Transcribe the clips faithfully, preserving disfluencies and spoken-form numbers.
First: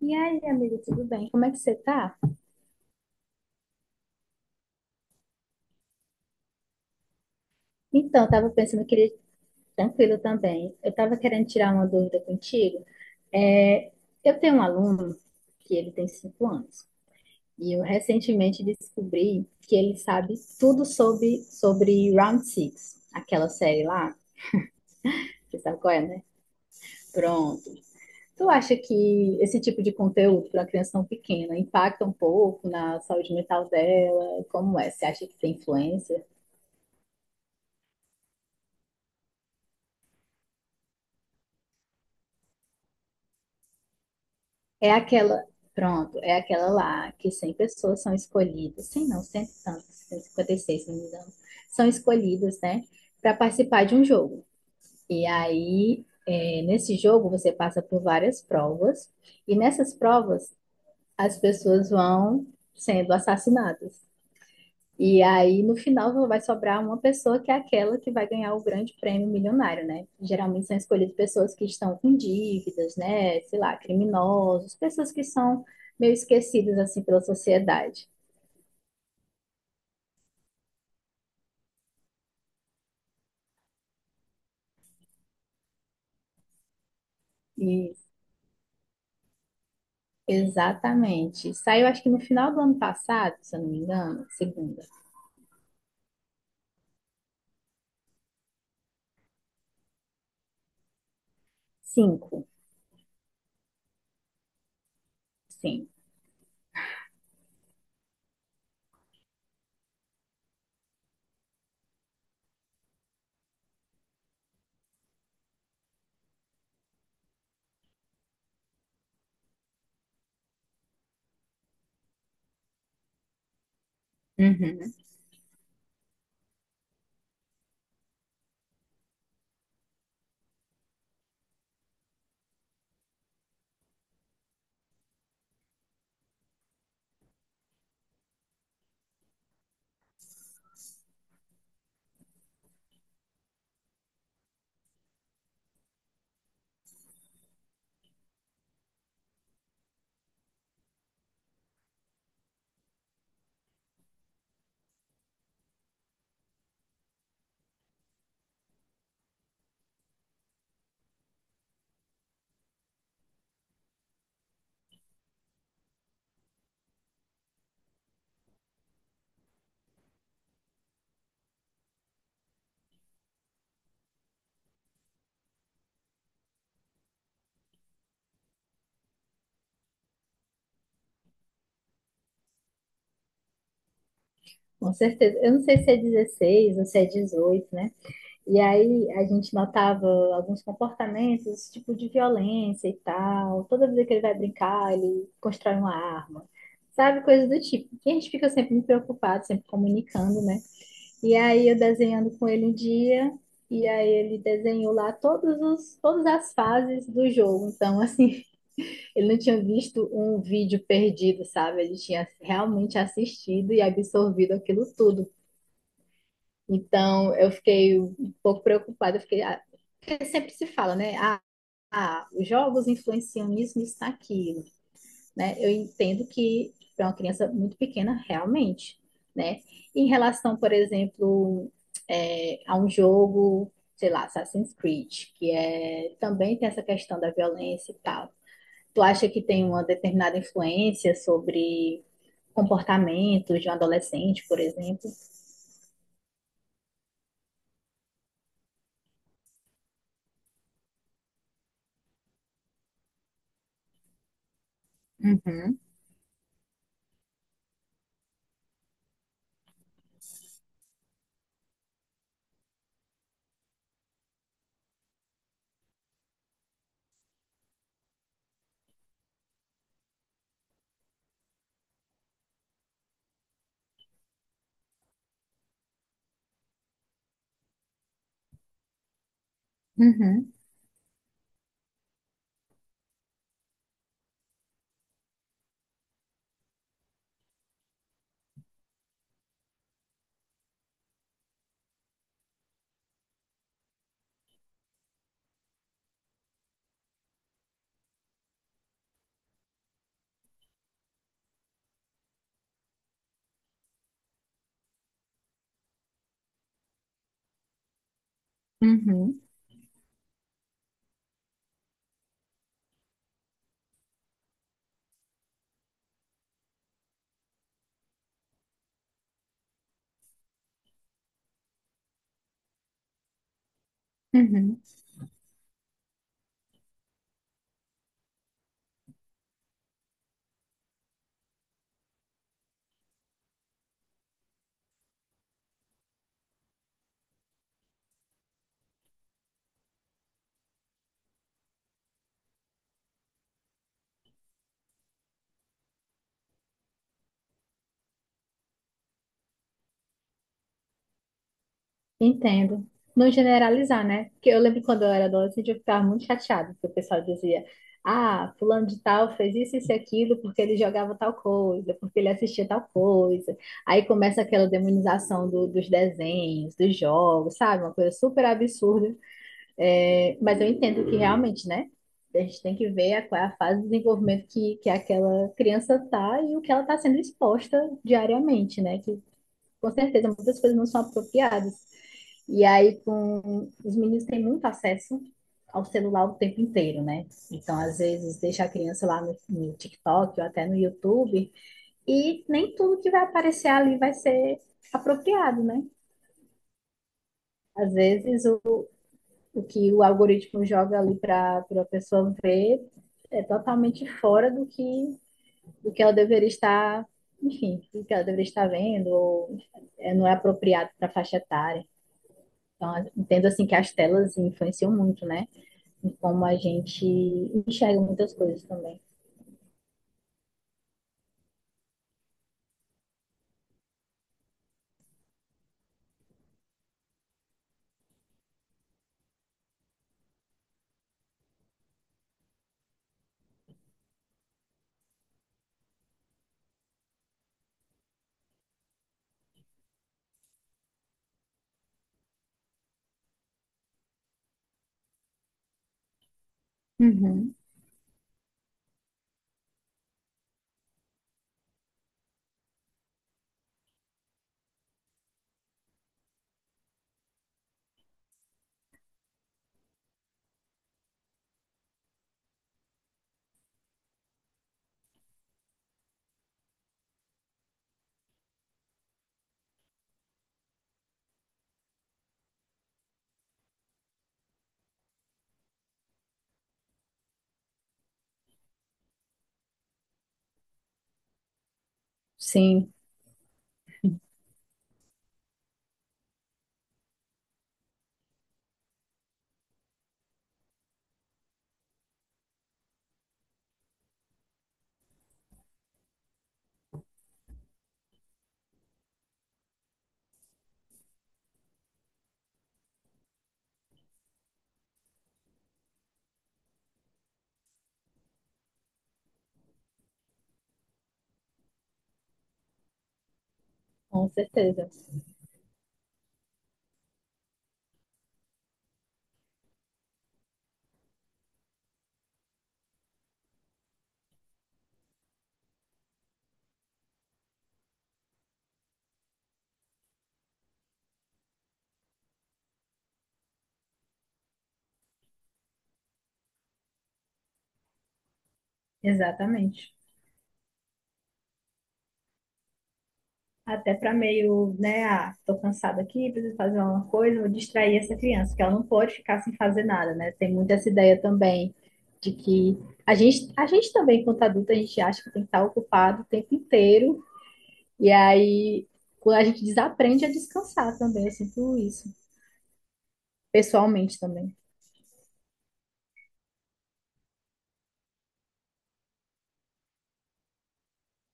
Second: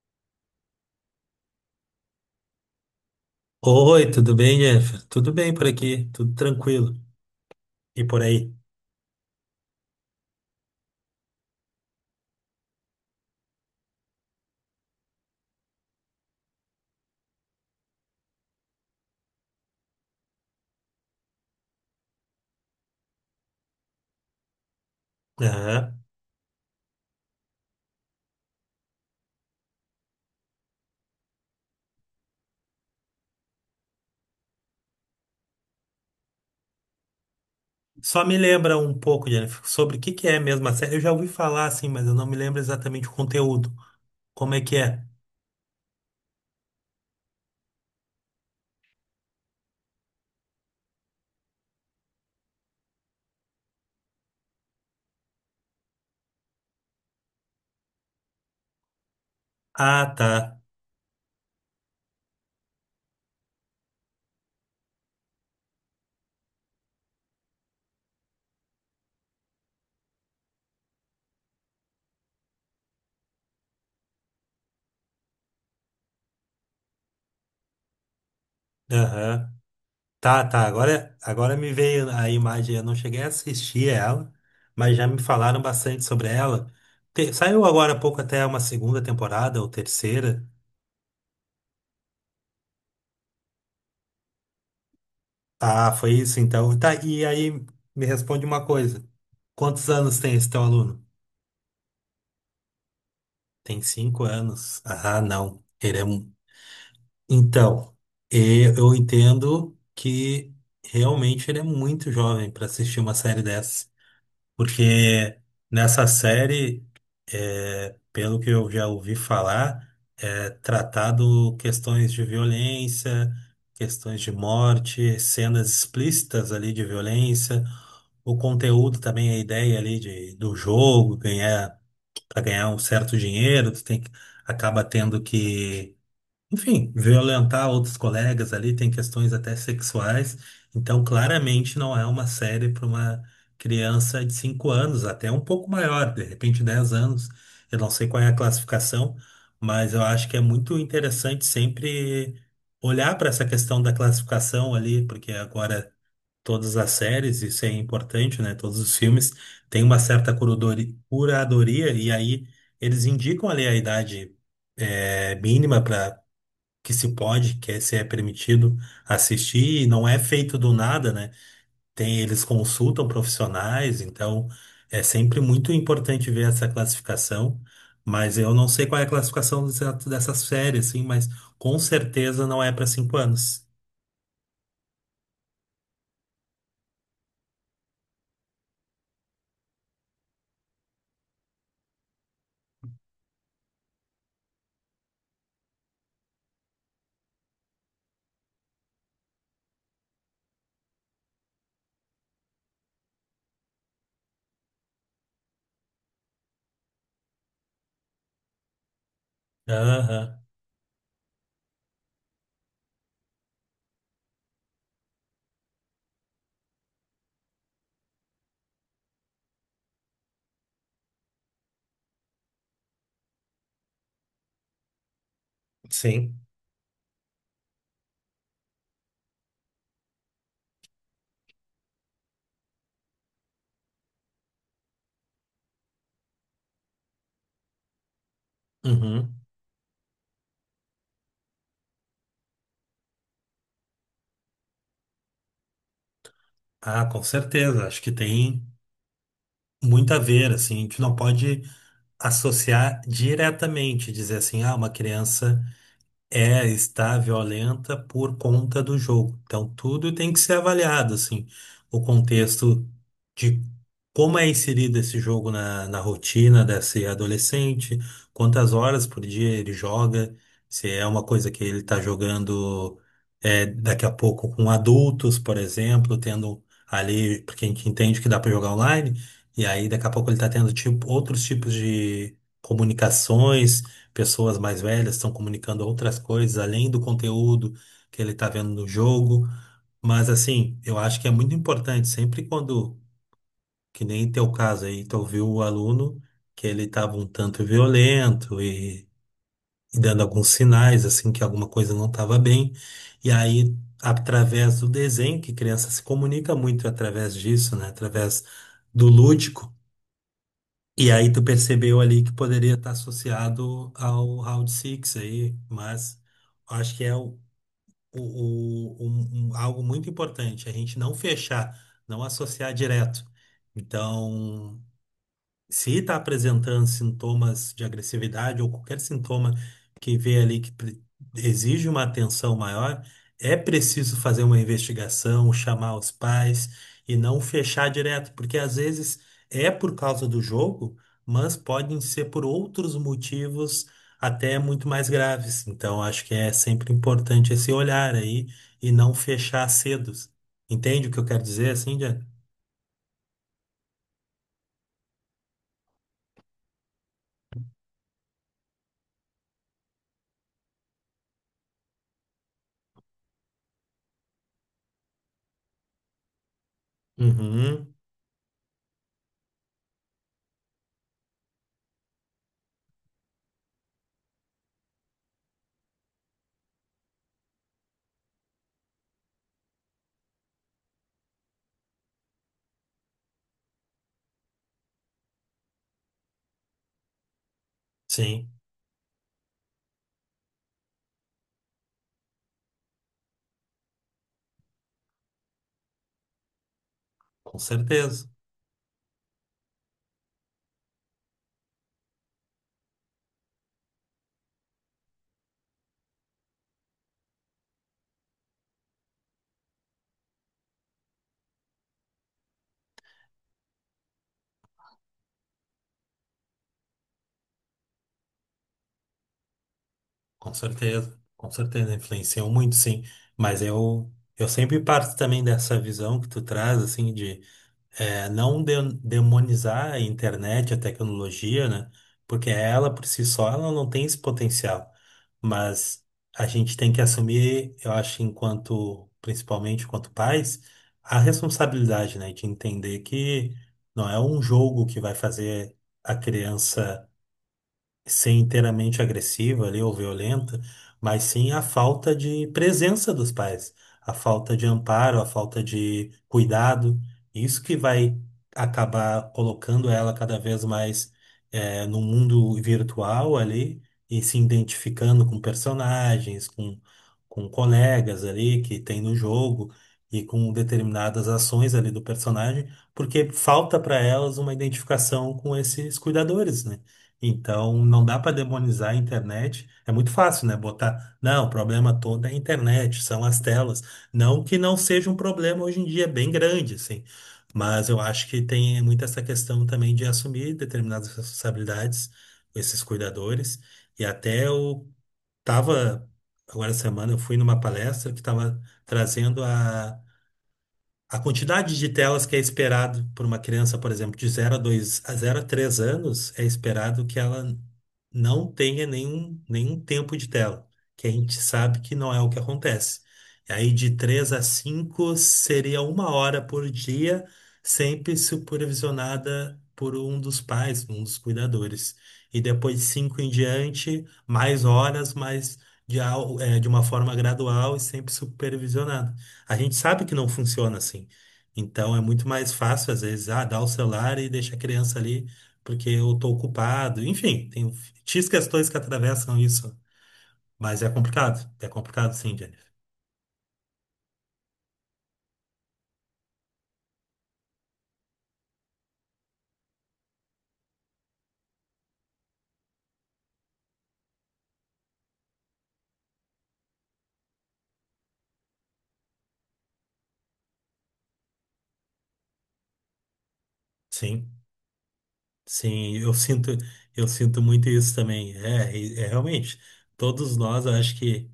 E aí, amigo, tudo bem? Como é que você tá? Oi, tudo bem, Jennifer? Tudo bem por aqui, tudo tranquilo. E por Então, eu aí? tava pensando que ele tranquilo também. Eu tava querendo tirar uma dúvida contigo. É, eu tenho um aluno que ele tem cinco anos e eu recentemente descobri que ele sabe tudo sobre sobre Round Six, aquela série lá. Você sabe qual é, Aham. né? Pronto. Tu acha que esse tipo de conteúdo para uma criança tão pequena impacta um pouco na saúde mental dela? Como é? Você acha que tem influência? Só me lembra um pouco, Jennifer, sobre o que que é mesmo a série. Eu já ouvi falar assim, mas eu não me lembro exatamente o conteúdo. Como é que É é? aquela, pronto, é aquela lá que cem pessoas são escolhidas, cem não, cento e tantos, tanto, cento e cinquenta e seis, se não me engano, são escolhidas, né, para participar de um jogo. E aí, é, nesse jogo, você passa por várias provas, e nessas Ah, provas, tá. as pessoas vão sendo assassinadas. E aí, no final, vai sobrar uma pessoa que é aquela que vai ganhar o grande prêmio milionário, né? Geralmente são escolhidas pessoas que estão com dívidas, né? Sei lá, criminosos, pessoas que são meio esquecidas, assim, pela sociedade. Aham. Tá, tá. Agora, agora me veio a imagem. Eu não cheguei a assistir ela, mas já me falaram bastante sobre ela. Te- saiu agora E, há pouco até uma segunda temporada ou terceira. exatamente. Saiu, acho que no final do ano passado, se eu não me engano, segunda. Ah, foi isso então. Tá, e aí me responde uma coisa. Quantos anos tem esse teu aluno? Cinco, Tem cinco anos. Ah, não. sim, Ele é... um- Então, e- eu entendo que realmente ele é muito jovem para assistir uma série dessa. Porque nessa série, é, pelo que eu já ouvi falar, é tratado questões de violência, questões de Uhum. morte, cenas explícitas ali de violência. O conteúdo também, a ideia ali de, do jogo, ganhar, para ganhar um certo dinheiro, tu tem que, acaba tendo que, enfim, violentar outros colegas ali, tem questões até sexuais. Então, claramente não é uma série para uma criança de cinco anos, até um pouco maior, de repente dez anos. Eu não sei qual é a classificação, mas eu acho que é muito interessante sempre olhar para essa questão da classificação ali, porque agora todas as séries, isso é importante, né? Todos os filmes têm uma certa curadori- curadoria e aí eles indicam ali a idade eh, mínima para que se pode, que é, se é permitido assistir, e não é feito do nada, né? Tem, eles consultam profissionais, então é sempre muito importante ver essa classificação. Mas eu não sei qual é a classificação exata dessa série, assim, mas com certeza não é para cinco anos. Com certeza. Eu não sei se é dezesseis ou se é dezoito, né? E aí a gente notava alguns comportamentos, tipo de violência e tal. Toda vez que ele vai brincar, ele constrói uma arma. Sabe, coisas do tipo. E a gente fica sempre muito preocupado, sempre comunicando, né? E aí eu desenhando com ele um dia, e aí ele desenhou lá todos os, todas as fases do jogo. Então, assim, ele não tinha visto um Aham, vídeo perdido, sabe? Ele tinha realmente assistido e absorvido aquilo tudo. Então, eu fiquei um pouco preocupada, eu fiquei, ah, porque sempre se fala, né? Ah, ah, os jogos influenciam nisso, nisso, naquilo, né? Eu entendo sim. que para uma criança muito pequena, realmente, né? Em relação, por exemplo, é, a um jogo, sei lá, Assassin's Creed, que é, também tem essa questão da violência e tal. Tu acha Uhum. que tem uma determinada influência sobre comportamentos de um adolescente, por exemplo? Ah, com certeza. Acho que tem muito a ver, assim, a gente não pode associar diretamente, dizer assim, ah, uma criança Uhum, é, está violenta por conta do jogo. Então, tudo tem que ser avaliado, assim, o contexto de como é inserido esse jogo na, na rotina desse adolescente, quantas horas por dia ele joga, se é uma coisa que ele está jogando é, daqui a pouco com adultos, por exemplo, tendo ali, porque a gente entende que dá para jogar online, e aí daqui a pouco ele está uhum, tendo tipo, outros tipos de comunicações, pessoas mais velhas estão comunicando outras coisas além do conteúdo que ele está vendo no jogo. Mas assim, eu acho que é muito importante sempre quando, que nem teu caso aí, tu ouviu o aluno que ele estava um tanto violento e, e dando alguns sinais assim que alguma coisa não estava bem. E aí, através do desenho, que criança se comunica muito através disso, né? Através do uhum, lúdico. E aí tu percebeu ali que poderia estar associado ao Round six aí, mas acho que é o, o- o- um- um- algo muito importante, a gente não fechar, não associar direto. Então, uhum. se está apresentando sintomas de agressividade ou qualquer sintoma que vê ali que pre- exige uma atenção maior, é preciso fazer uma investigação, chamar os pais e não fechar direto, porque às vezes é por causa do jogo, mas podem ser por outros motivos até muito mais graves. Então, acho que é sempre importante esse olhar aí e não fechar cedo. Entende o que eu quero dizer, assim, Diana? Entendo. Não generalizar, né? Porque eu lembro quando eu era adolescente, eu ficava muito chateada, porque o pessoal dizia, ah, fulano de tal fez isso, isso e aquilo, porque ele jogava tal coisa, porque ele assistia tal coisa. Aí começa aquela demonização do- dos desenhos, dos jogos, sabe? Uhum, Uma coisa super absurda. É, mas eu entendo que realmente, né? A gente tem que ver a- qual é a fase de desenvolvimento que, que aquela criança tá e o que ela está sendo exposta diariamente, né? Que com certeza muitas coisas não são apropriadas. E aí, com... os meninos têm muito acesso ao celular o tempo inteiro, né? Então, às vezes, sim, deixa a criança lá no, no TikTok ou até no YouTube, e nem tudo que vai aparecer ali vai ser apropriado, né? com Às certeza. vezes, o, o que o algoritmo joga ali para a pessoa ver é totalmente fora do que, do que ela deveria estar, enfim, do que ela deveria estar vendo, ou é, não é apropriado para a faixa etária. Então, entendo assim que as telas influenciam muito, né? Em como a gente enxerga muitas coisas também. Com certeza, com certeza, influenciou muito, sim. Mas eu, eu sempre parto também dessa visão que tu traz, assim, de eh, não de- demonizar a internet, a tecnologia, né? Porque ela, por si só, ela não tem esse potencial. Mas a gente tem que assumir, eu acho, enquanto, principalmente enquanto pais, a responsabilidade, né? De entender que não é um jogo que vai fazer a criança Uhum. ser inteiramente agressiva ali ou violenta, mas sim a falta de presença dos pais, a falta de amparo, a falta de cuidado. Isso que vai acabar colocando ela cada vez mais eh, no mundo virtual ali e se identificando com personagens, com, com colegas ali que tem no jogo. E com determinadas ações ali do personagem, porque falta para elas uma identificação com esses cuidadores, né? Então, não dá para demonizar a internet. É muito fácil, né? Botar, não, o problema todo é a Sim, internet, são as telas. Não que não seja um problema hoje em dia, é bem grande, assim. Mas eu acho que tem muito essa questão também de assumir determinadas responsabilidades, esses cuidadores. E até eu estava, agora essa semana, eu fui numa palestra que estava trazendo a a quantidade de telas que é esperado por uma criança, por exemplo, de zero a dois a zero a três anos, é esperado que ela não tenha nenhum, nenhum tempo de tela, que a gente sabe que não é o que acontece. E aí de com três a certeza. cinco seria uma hora por dia, sempre supervisionada por um dos pais, um dos cuidadores. E depois de cinco em diante, mais horas, mas de, al- eh, de uma forma gradual e sempre supervisionada. A gente sabe que não funciona assim. Então é muito mais fácil, às vezes, ah, dar o celular e deixar a criança ali porque eu tô ocupado. Enfim, tem X questões que atravessam isso. Exatamente. Mas é complicado. É complicado, sim, Jennifer. Até para meio, né? Ah, tô cansada aqui, preciso fazer alguma coisa, vou distrair essa criança, porque ela não pode ficar sem fazer nada, né? Tem muito essa ideia também de que a gente, a gente também, quanto adulto, a gente acha que tem que estar ocupado o tempo inteiro, e aí quando a gente desaprende a descansar também, eu sinto isso, pessoalmente Sim, também, sim, eu sinto, eu sinto muito isso também. É, e- é realmente. Todos nós, eu acho que,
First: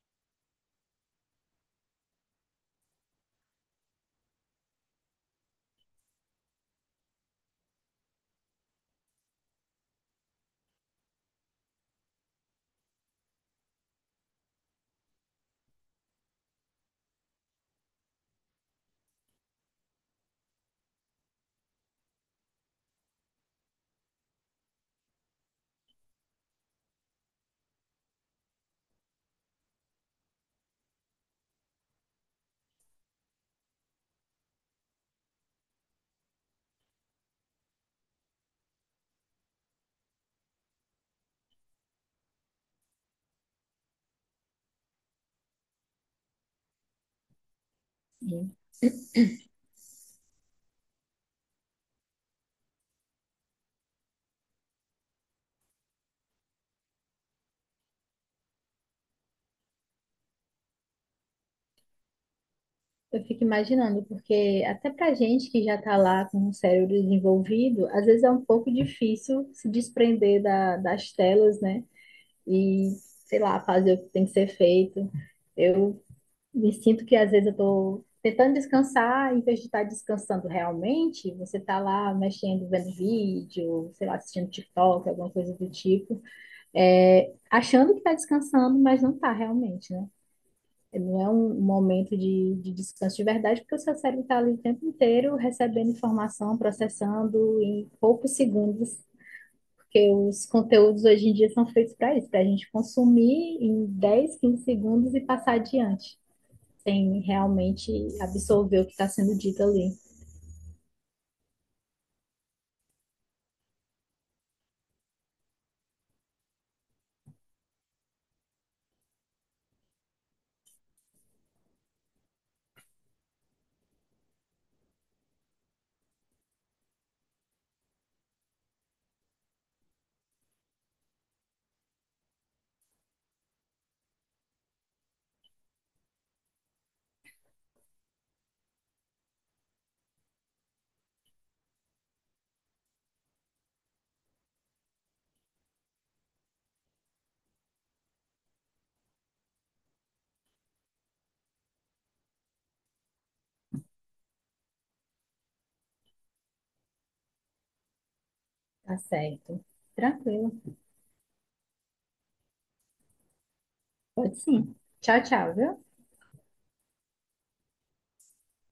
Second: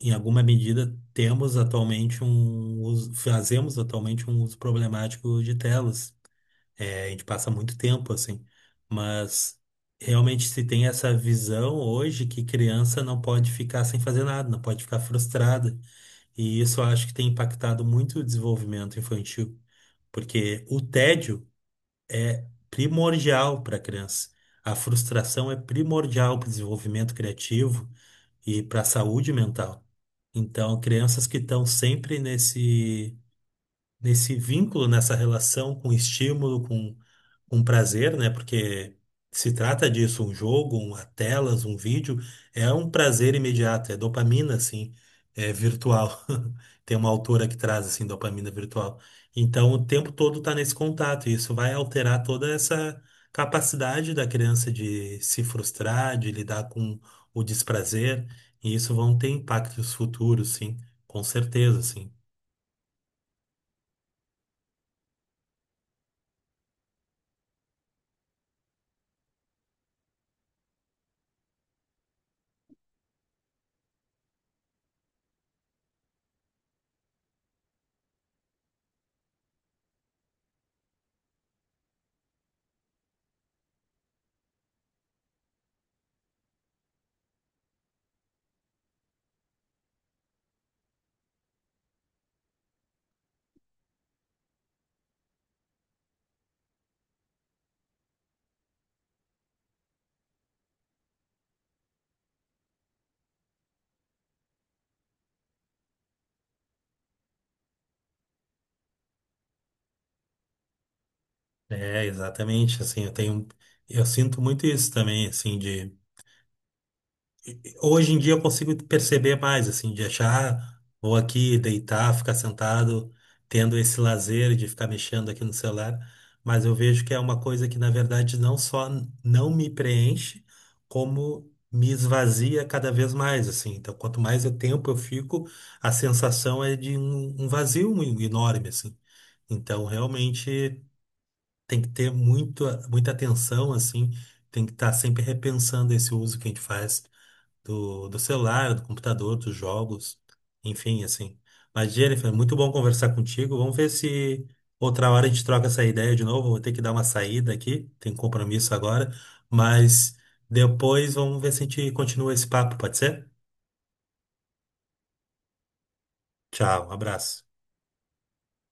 em alguma medida, temos atualmente um uso, fazemos atualmente um uso problemático de telas. É, a gente passa muito tempo assim, mas realmente se tem essa visão hoje que criança não pode ficar sem fazer nada, não pode ficar frustrada, e isso eu acho que tem impactado muito o desenvolvimento infantil, porque o tédio é primordial para a criança, a frustração é primordial para o desenvolvimento criativo e para a saúde mental. Então, crianças que estão sempre nesse nesse vínculo, nessa relação com estímulo, com um prazer, né? Porque se trata disso, um jogo, uma telas, um vídeo, é um prazer imediato, é dopamina, assim, é virtual. Tem uma autora que traz, assim, dopamina em virtual. Então, o tempo todo tá nesse contato, e isso vai alterar toda essa capacidade da criança de se frustrar, de lidar com o desprazer, e isso vão ter impactos futuros, sim, com certeza, sim. Eu fico imaginando, porque até pra gente que já tá lá com o cérebro desenvolvido, às vezes é um pouco difícil se desprender da- das telas, né? E, sei lá, fazer o que tem que ser feito. Eu me sinto que às vezes eu tô tentando descansar, em vez de estar descansando realmente, você tá lá mexendo, vendo vídeo, sei lá, assistindo TikTok, alguma coisa do tipo, é, achando que tá descansando, mas não tá realmente, né? Não é um momento de, de descanso de verdade, porque o seu cérebro está ali o tempo inteiro recebendo informação, processando em poucos segundos, porque os conteúdos hoje em dia são feitos para isso, para a gente consumir em dez, quinze segundos e passar adiante, sem realmente absorver o que está sendo dito ali. É, exatamente, assim, eu tenho, eu sinto muito isso também, assim, de hoje em dia eu consigo perceber mais, assim, de achar, vou aqui deitar, ficar sentado, tendo esse lazer de ficar mexendo aqui no celular, mas eu vejo que é uma coisa que, na verdade, não só não me preenche, como me esvazia cada vez mais, assim. Então, quanto mais eu tempo eu fico, a sensação é de um, um vazio enorme, assim. Então, realmente tem que ter muito, muita atenção, assim, tem que estar sempre repensando esse uso que a gente faz do, do celular, do computador, dos jogos, enfim, assim. Mas, Jennifer, muito bom conversar contigo. Vamos ver se outra hora a gente troca essa ideia de novo. Vou ter que dar uma saída aqui, tem compromisso Tá agora, certo. mas Tranquilo. depois vamos ver se a gente continua esse papo, pode ser? Pode sim. Tchau, tchau, viu? Tchau, um abraço.